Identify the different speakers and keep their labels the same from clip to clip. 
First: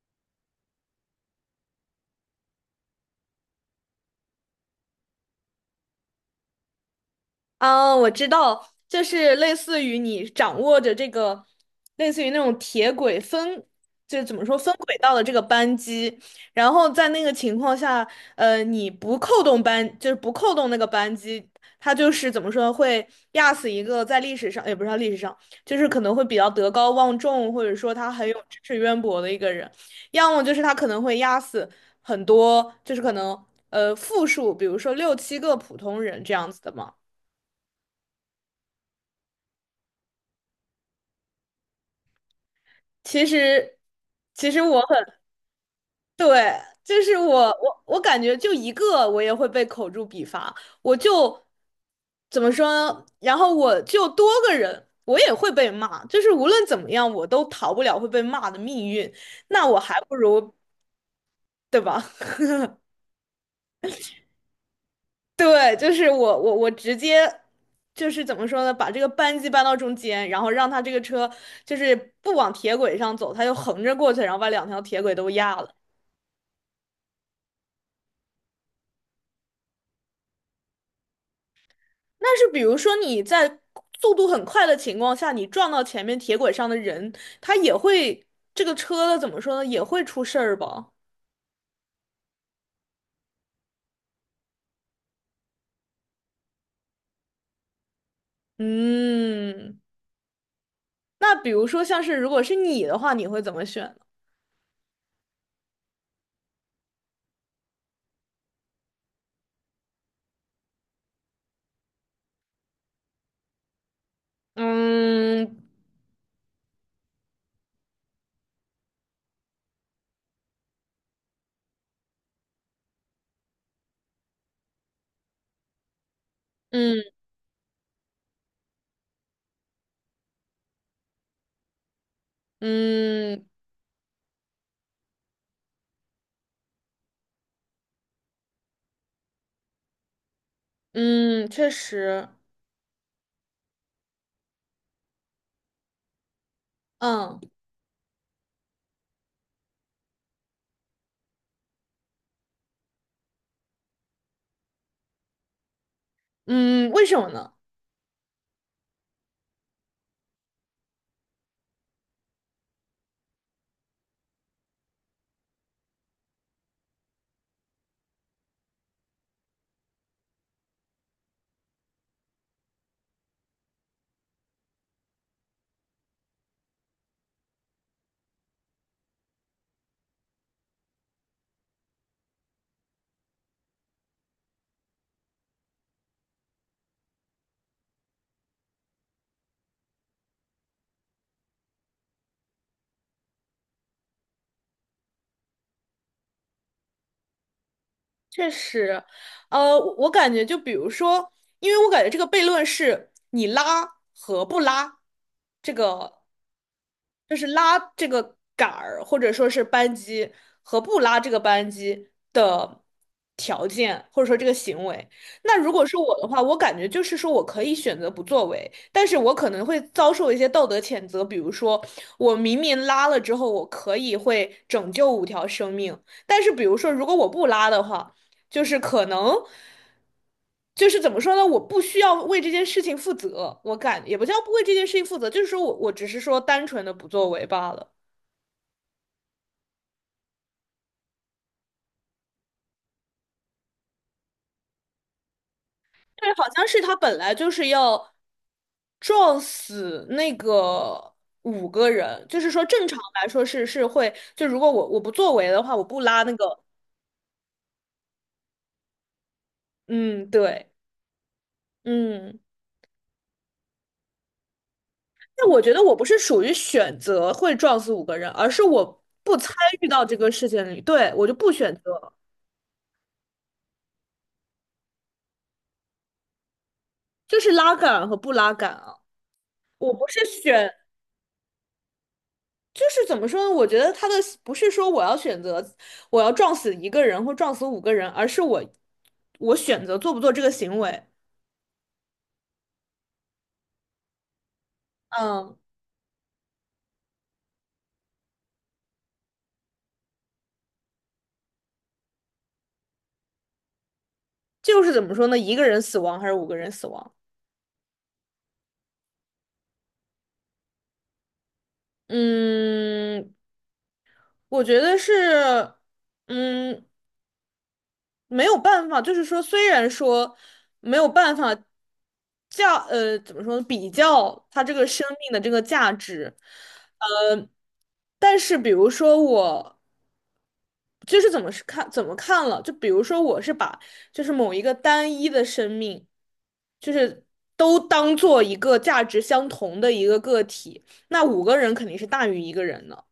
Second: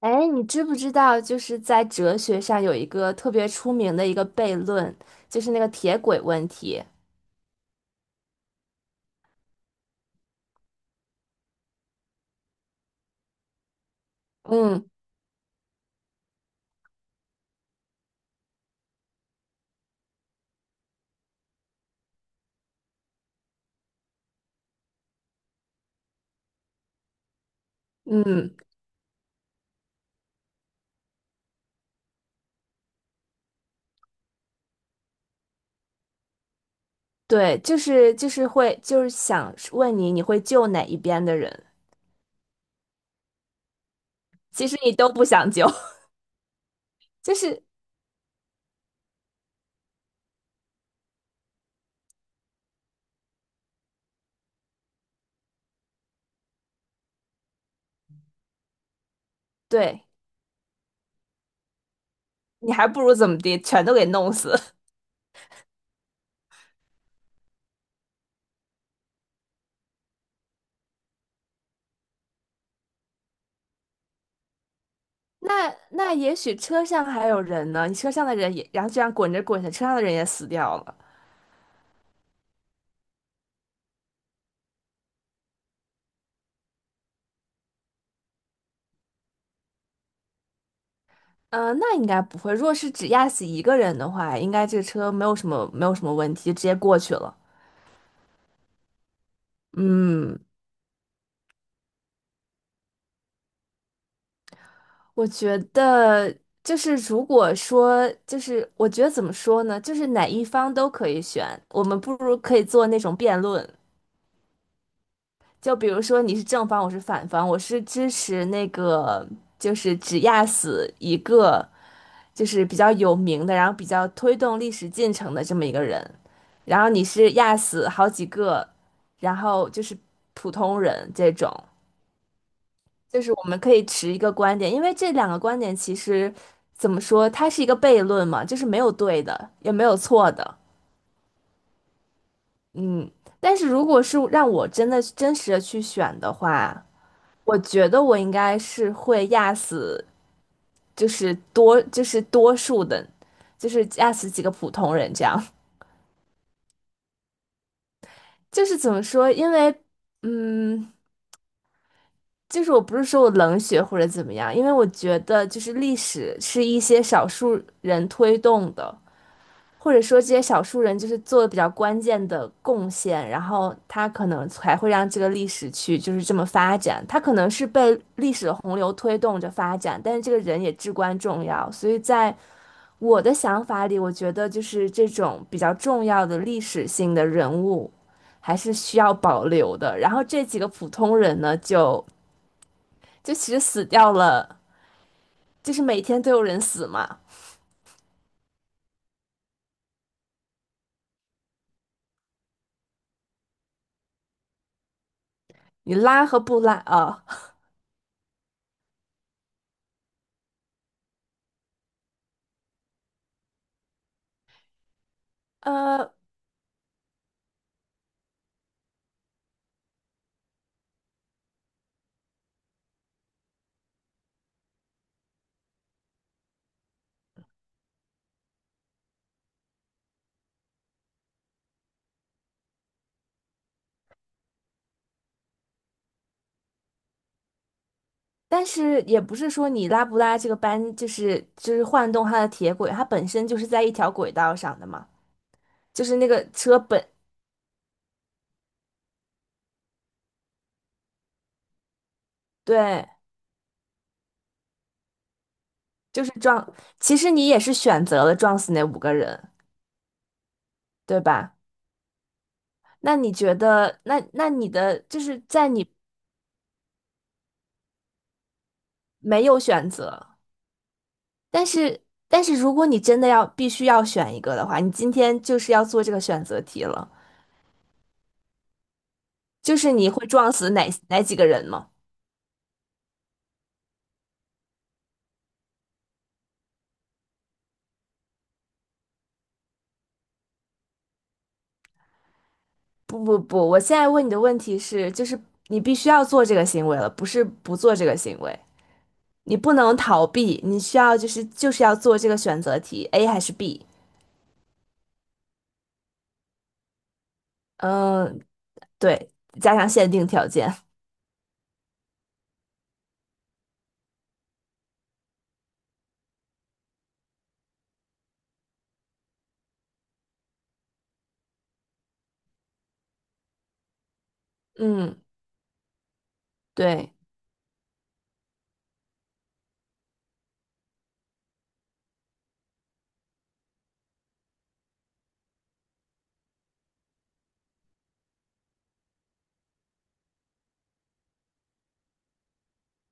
Speaker 1: 哎，你知不知道，就是在哲学上有一个特别出名的一个悖论，就是那个铁轨问题。
Speaker 2: 啊，我知道，就是类似于你掌握着这个，类似于那种铁轨分，就怎么说分
Speaker 1: 嗯
Speaker 2: 轨道的这个扳机，然后在那个情况下，你不扣动扳，就是不扣动那个扳机，他就是怎么说会压死一个在历史上，也不是历史上，就是可能会比较德高望重，或者说他很有
Speaker 1: 嗯，
Speaker 2: 知识渊博的一个人，要么就是他可能会压死很多，就是可能复数，比如说六七个普通人这样子的嘛。
Speaker 1: 对，就是想问你，你会救哪一边的人？
Speaker 2: 其实，其实
Speaker 1: 其实
Speaker 2: 我
Speaker 1: 你都
Speaker 2: 很，
Speaker 1: 不想救，
Speaker 2: 对，就是
Speaker 1: 就
Speaker 2: 我
Speaker 1: 是
Speaker 2: 我我感觉就一个我也会被口诛笔伐，我就怎么说呢？然后我就多个人，我也会被骂，就是无论怎么样，我都逃不了会被骂的命运，那我还
Speaker 1: 对
Speaker 2: 不如，对吧？
Speaker 1: 你还不如怎么地，全都给弄死。
Speaker 2: 对，就是我直接。就是怎么说呢，把这个扳机扳到中间，然后让他这个车就是不往铁轨上走，他就横着过去，然后把两条铁轨都压了。
Speaker 1: 那那也许车上还有人呢，你车上的人也，然后这样滚着滚着，车上的人也死掉了。
Speaker 2: 但是比如说你在速度很快的情况下，你撞到前面铁轨上的人，他也会这个车怎么说呢？也会出事儿吧？
Speaker 1: 嗯、那应该不会。如果是只压死一个人的话，应该这个车没有什么问题，就直接过去了。
Speaker 2: 嗯，
Speaker 1: 嗯，
Speaker 2: 那比如说像是如果是你的话，你会怎么选呢？
Speaker 1: 我觉得就是如果说我觉得怎么说呢，就是哪一方都可以选，我们不如可以做那种辩论，
Speaker 2: 嗯
Speaker 1: 就比如说你是正方，我是反方，我是支持那个就是只压死一个就是比较有名的，然后比较推动历史进程的这么一个人，然后你
Speaker 2: 嗯
Speaker 1: 是压死好几个，然后就是普通人这种。就是我
Speaker 2: 嗯
Speaker 1: 们可以持一个观点，因为这两个观点其实怎么说，它是一个悖论嘛，就是没有对的，也没有错的，
Speaker 2: 嗯，确实，
Speaker 1: 嗯。但是如果是让我真的真实的去选的话，
Speaker 2: 嗯
Speaker 1: 我觉得我应该是会压死，就是多数的，就是压死几个普通人这样。
Speaker 2: 嗯，为什么呢？
Speaker 1: 就是怎么说，因为嗯，就是我不是说我冷血或者怎么样，因为我觉得就是历史是一些少数人推动的。或者说这些少数人就是做的比较关键的贡献，然后他可能才会让这个历史去就是这么发展。他可能是被历史的洪流推动着发展，但是这个人也至关重要。所以在我的想法里，我觉得就是这种比较重要的历史性的人物还是需要保留的。然后这几个普通人呢，就其实死掉了，就是每天都有人死嘛。
Speaker 2: 确实，呃，我感觉就比如说，因为我感觉这个悖论是你拉和不拉这
Speaker 1: 你
Speaker 2: 个
Speaker 1: 拉和不拉啊？
Speaker 2: 就是拉这个杆儿，或者说是扳机和不拉这个扳机的条件，或者说这个行为。那如果是
Speaker 1: 呃，
Speaker 2: 我的话，我感觉就是说我可以选择不作为，但是我可能会遭受一些道德谴责，比如说我明明拉了之后，我可以会拯救五条生命，但是比如说如果我不拉的话。就是可能，就是怎么说呢？我不需要为这件事情负责，我感也不叫不为这件事情负责，就是说我只是说单纯的不作为罢了。
Speaker 1: 但是也不是说你拉不拉这个班，就是晃动它的铁轨，它本身就是在一条轨道上的嘛，就是那
Speaker 2: 对，好
Speaker 1: 个
Speaker 2: 像
Speaker 1: 车
Speaker 2: 是他
Speaker 1: 本，
Speaker 2: 本来就是要撞死那个五个人，就是说正常
Speaker 1: 对，
Speaker 2: 来说是会，就如果我不作为的话，我不拉
Speaker 1: 就是
Speaker 2: 那个，
Speaker 1: 撞，其实你也是选择了撞死那五个人，
Speaker 2: 嗯，对。
Speaker 1: 对吧？
Speaker 2: 嗯，
Speaker 1: 那你觉得，那那你的就是
Speaker 2: 那我
Speaker 1: 在
Speaker 2: 觉得
Speaker 1: 你
Speaker 2: 我不是属于选择会撞死五个人，而是我不
Speaker 1: 没
Speaker 2: 参
Speaker 1: 有
Speaker 2: 与
Speaker 1: 选
Speaker 2: 到这个
Speaker 1: 择，
Speaker 2: 事件里，对，我就不
Speaker 1: 但
Speaker 2: 选
Speaker 1: 是
Speaker 2: 择。
Speaker 1: 如果你真的要必须要选一个的话，你今天就是要做这个选择题了，
Speaker 2: 就是拉杆和不拉杆啊。
Speaker 1: 就是
Speaker 2: 我不
Speaker 1: 你
Speaker 2: 是
Speaker 1: 会撞死
Speaker 2: 选，
Speaker 1: 哪几个人吗？
Speaker 2: 就是怎么说呢？我觉得他的不是说我要选择我要撞死一个人或撞死五个人，而是我选择做不做这个行为。
Speaker 1: 不不不，我现在问你的问题是，就是
Speaker 2: 嗯，
Speaker 1: 你必须要做这个行为了，不是不做这个行为，你不能逃避，你需要就是要做这个选择题，A 还是 B？
Speaker 2: 就是怎么说呢？一个人死亡还是五个人死亡？
Speaker 1: 嗯，对，加上限定条件，
Speaker 2: 嗯，我觉得是，嗯，没有办法，就是说，虽然说没有办法怎么说呢比较它这个生
Speaker 1: 嗯，
Speaker 2: 命的这个价值，
Speaker 1: 对，
Speaker 2: 呃，但是比如说我就是怎么是看怎么看了，就比如说我是把就是某一个单一的生命，就是都当做一个价值相同的一个个体，那五个人肯定是大于一个人的。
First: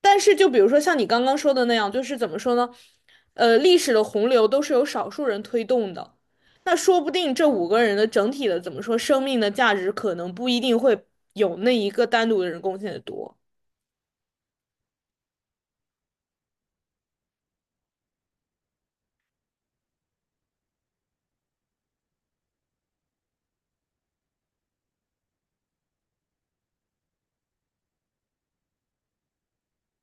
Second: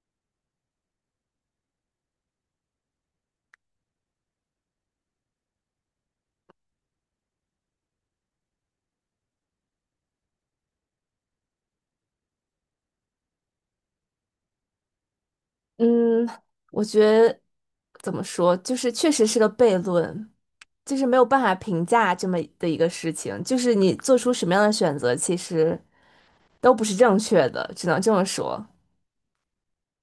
Speaker 2: 但是就比如说像你刚刚说的那样，就是怎么说呢？历史的洪流都是由少数人推动的，那说不定这五个人的整体的怎么说，生命的价值可能不一定会有那一个单独的人贡献的多。
Speaker 1: 嗯，我觉得怎么说，就是确实是个悖论，就是没有办法评价这么的一个事情，就是你做出什么样的选择，其实都不是正确的，只能这么说，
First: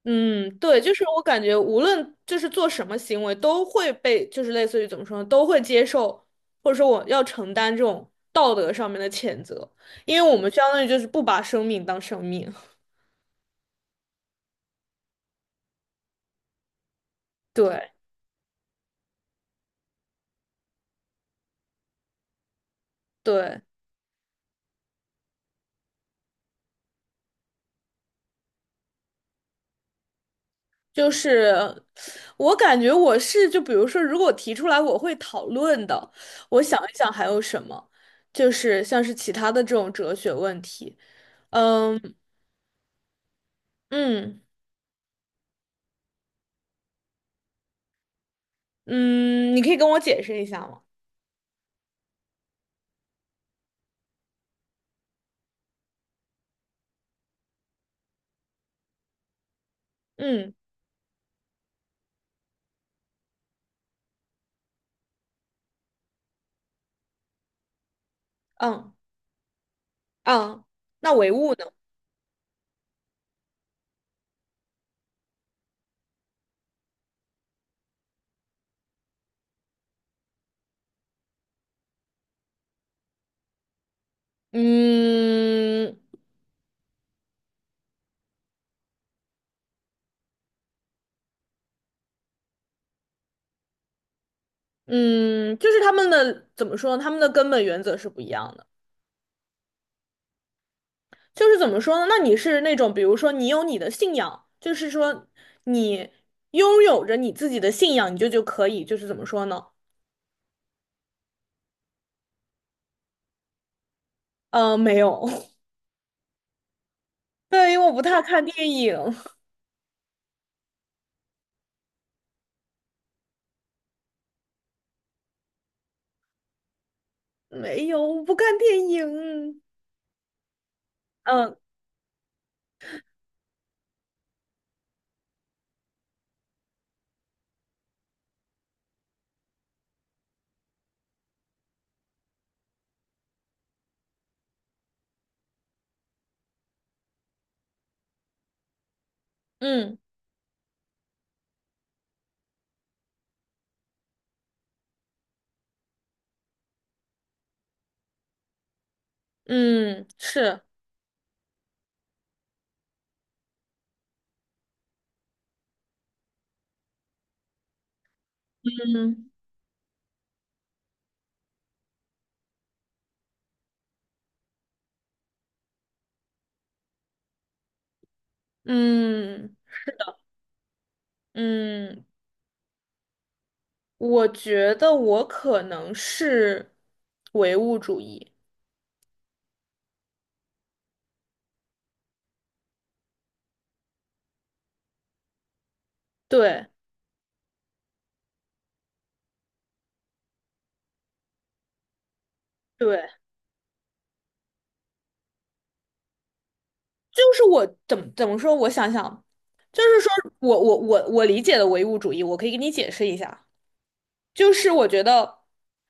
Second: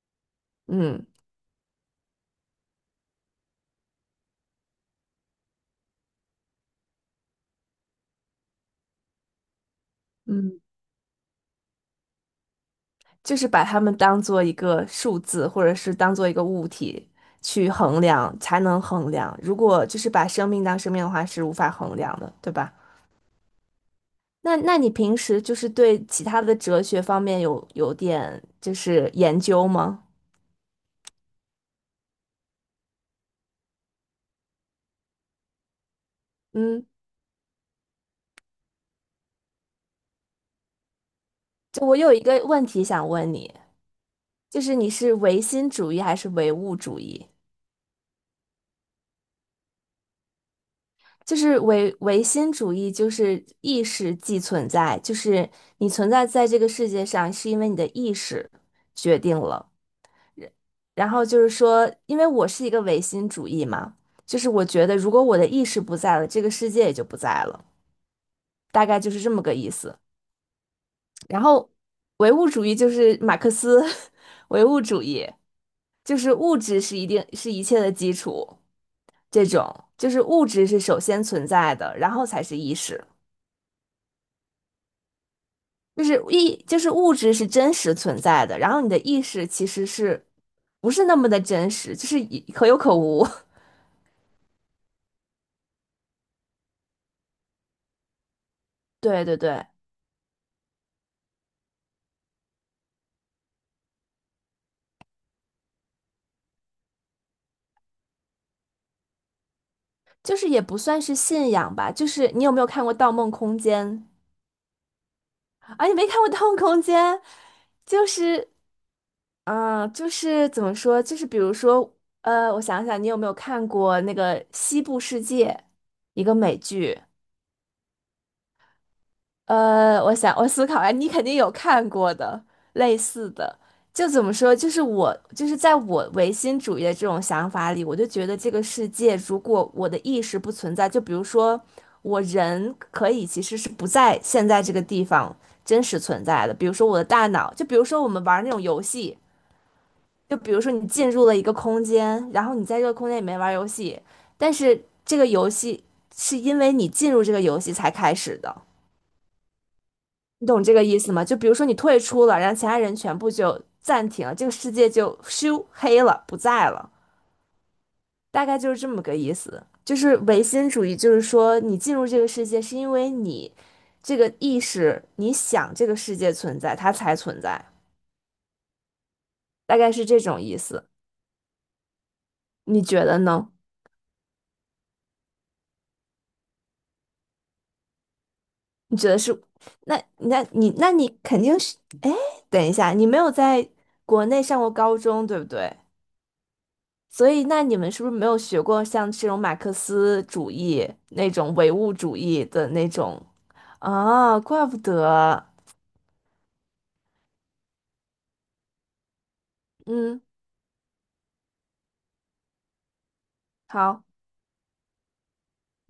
Speaker 2: 嗯，对，就是
Speaker 1: 嗯。
Speaker 2: 我感觉，无论就是做什么行为，都会被就是类似于怎么说呢，都会接受，或者说我要承担这种道德上面的谴责，因为我们
Speaker 1: 嗯。
Speaker 2: 相当于就是不把生命当生命。
Speaker 1: 就是把它们当做一个数字，或者是当做一个物体 去
Speaker 2: 对
Speaker 1: 衡量，才能衡量。如果就是把生命当生命的话，是无法衡量的，对吧？
Speaker 2: 对。
Speaker 1: 那那你平时就是对其他的哲学方面有点就是研究吗？
Speaker 2: 就是我感觉我是就比如说，如果我提出来，我会讨论的。我想
Speaker 1: 嗯，
Speaker 2: 一想还有什么，就是像是其他的这种哲学问题。
Speaker 1: 就我
Speaker 2: 嗯
Speaker 1: 有一个问题想问你，
Speaker 2: 嗯
Speaker 1: 就是你是唯心主义还是唯物主义？
Speaker 2: 嗯，你可以跟我解释一下吗？
Speaker 1: 就是唯心主义，就是意识即存在，就是你存在在这个世界上，是因为你的意识决定了。
Speaker 2: 嗯
Speaker 1: 然后就是说，因为我是一个唯心主义嘛，就是我觉得如果我的意识不在了，这个世界也就不在了，大
Speaker 2: 嗯
Speaker 1: 概就是这么个意思。
Speaker 2: 嗯，那唯
Speaker 1: 然
Speaker 2: 物呢？
Speaker 1: 后唯物主义就是马克思 唯物主义，就是物质一定是一切的基础，这种就是物质是首先存在的，然后才是意识，
Speaker 2: 嗯
Speaker 1: 就是意就是物质是真实存在的，然后你的意识其实是不是那么的真实，就是以可有可无。
Speaker 2: 嗯，就是他们的怎么说呢？他们的根本原则是不一样的。
Speaker 1: 对对对，
Speaker 2: 就是怎么说呢？那你是那种，比如说你有你的信仰，就是说你拥有着你自己的信仰，你就可以，就是怎么说呢？
Speaker 1: 就是也不算是信仰吧，就是你有没有看过《盗梦空间》
Speaker 2: 没有，
Speaker 1: 啊？你没看过《<laughs> 盗梦空间》，
Speaker 2: 对，因为我不
Speaker 1: 就
Speaker 2: 太看
Speaker 1: 是
Speaker 2: 电影，
Speaker 1: 啊、就是怎么说，就是比如说，我想想，你有没有看过那个《西部世界》一个美剧？
Speaker 2: 没有，我不看电影。
Speaker 1: 我想我思考啊，你肯定有
Speaker 2: 嗯
Speaker 1: 看过的类似的，就怎么说，就是在我唯心主义的这种想法里，我就觉得这个世界如果我的意识不存在，就比如说我人可以其实是不在现在这个地方真实存在的，比如说我的大脑，就比如说我们玩那种游戏，
Speaker 2: 嗯
Speaker 1: 就比如说你进入了一个空间，然后你在这个空间里面玩游戏，但是这个游戏是因为你进入这个游戏才开始的。
Speaker 2: 嗯，
Speaker 1: 你懂
Speaker 2: 是，
Speaker 1: 这个意思吗？就比如说你退出了，然后其他人全部就暂停了，这个世界就咻黑了，不在了，大概就是这么个
Speaker 2: 嗯
Speaker 1: 意思。就是唯心主义，就是说你进入这个世界是因为你这个意识，你想这个世界存在，它才存在，
Speaker 2: 嗯
Speaker 1: 大概是这种意思。
Speaker 2: 嗯，
Speaker 1: 你觉得呢？
Speaker 2: 我觉得我可能是唯物主义。
Speaker 1: 你觉得是？那你肯定是，哎，等一下，你没有在国内上过高中，对不对？
Speaker 2: 对
Speaker 1: 所以，那你们是不是没有学过像这种马克思主义那种唯物主义的那
Speaker 2: 对，
Speaker 1: 种？啊，怪不得，
Speaker 2: 就是我怎么说？我想想，就是说
Speaker 1: 嗯，
Speaker 2: 我理解的唯物主义，我可以给你解释一下，
Speaker 1: 好，
Speaker 2: 就是我觉得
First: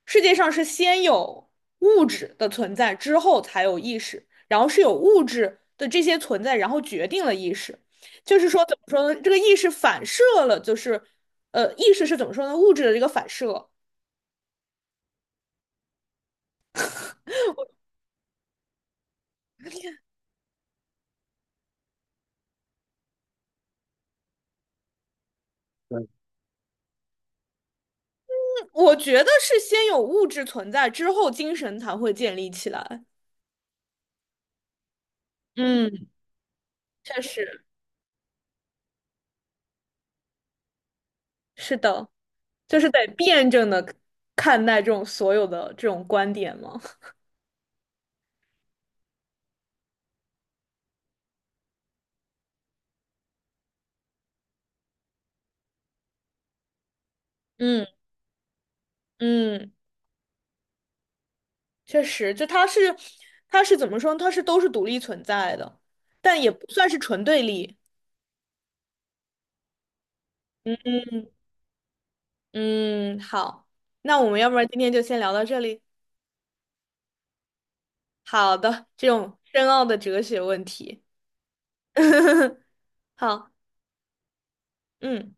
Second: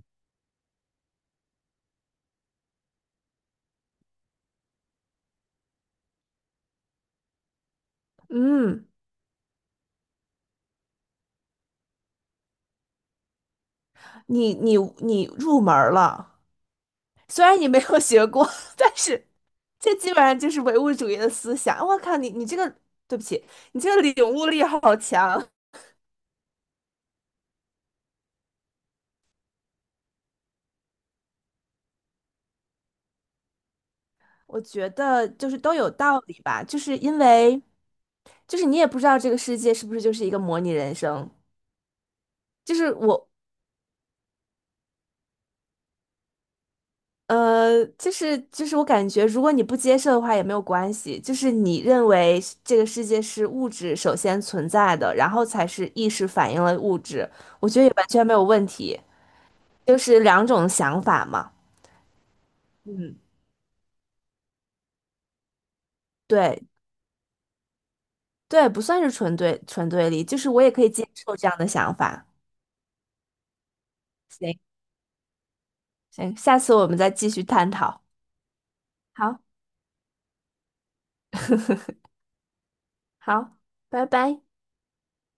Speaker 2: 世界上是先有物质的存在，之后才有意识，然后是有物质的这些存在，然后决定了意识。就是说怎么
Speaker 1: 嗯，
Speaker 2: 说呢？这个意识反射了，就是意识是怎么说呢？物质的这个反射，
Speaker 1: 你入门儿了，虽然你没有学过，但是这基本上就是唯物主义的思想。我靠，你这个，对不起，你这个领悟力好强。
Speaker 2: 我觉得是先有物质存在，之后精神才会建立起来。
Speaker 1: 我觉得就是都
Speaker 2: 嗯，
Speaker 1: 有道理吧，就是因
Speaker 2: 确
Speaker 1: 为
Speaker 2: 实，
Speaker 1: 就是你也不知道这个世界是不是就是一个模拟人生，
Speaker 2: 是的。
Speaker 1: 就
Speaker 2: 就是
Speaker 1: 是
Speaker 2: 得
Speaker 1: 我
Speaker 2: 辩证的看待这种所有的这种观点吗？
Speaker 1: 就是，我感觉如果你不接受的话也没有关系，就是你认为是这个世界是物质首先存在的，然后才是意识反映了物质，我觉
Speaker 2: 嗯
Speaker 1: 得也完全没有问题，
Speaker 2: 嗯，
Speaker 1: 就是两种想法嘛。
Speaker 2: 确实，就它是
Speaker 1: 嗯，
Speaker 2: 它是怎么说呢？它是都是独立存在的，但也
Speaker 1: 对
Speaker 2: 不算是纯对立。
Speaker 1: 对，不算是纯对立，就是我也可以
Speaker 2: 嗯
Speaker 1: 接受这样的想法。
Speaker 2: 嗯，好，那我们要不
Speaker 1: 行
Speaker 2: 然今天就先聊到这里。
Speaker 1: 行，下次我们再继续探讨。
Speaker 2: 好的，这种
Speaker 1: 好，
Speaker 2: 深奥的哲学问题。好，
Speaker 1: 好，拜拜。
Speaker 2: 嗯。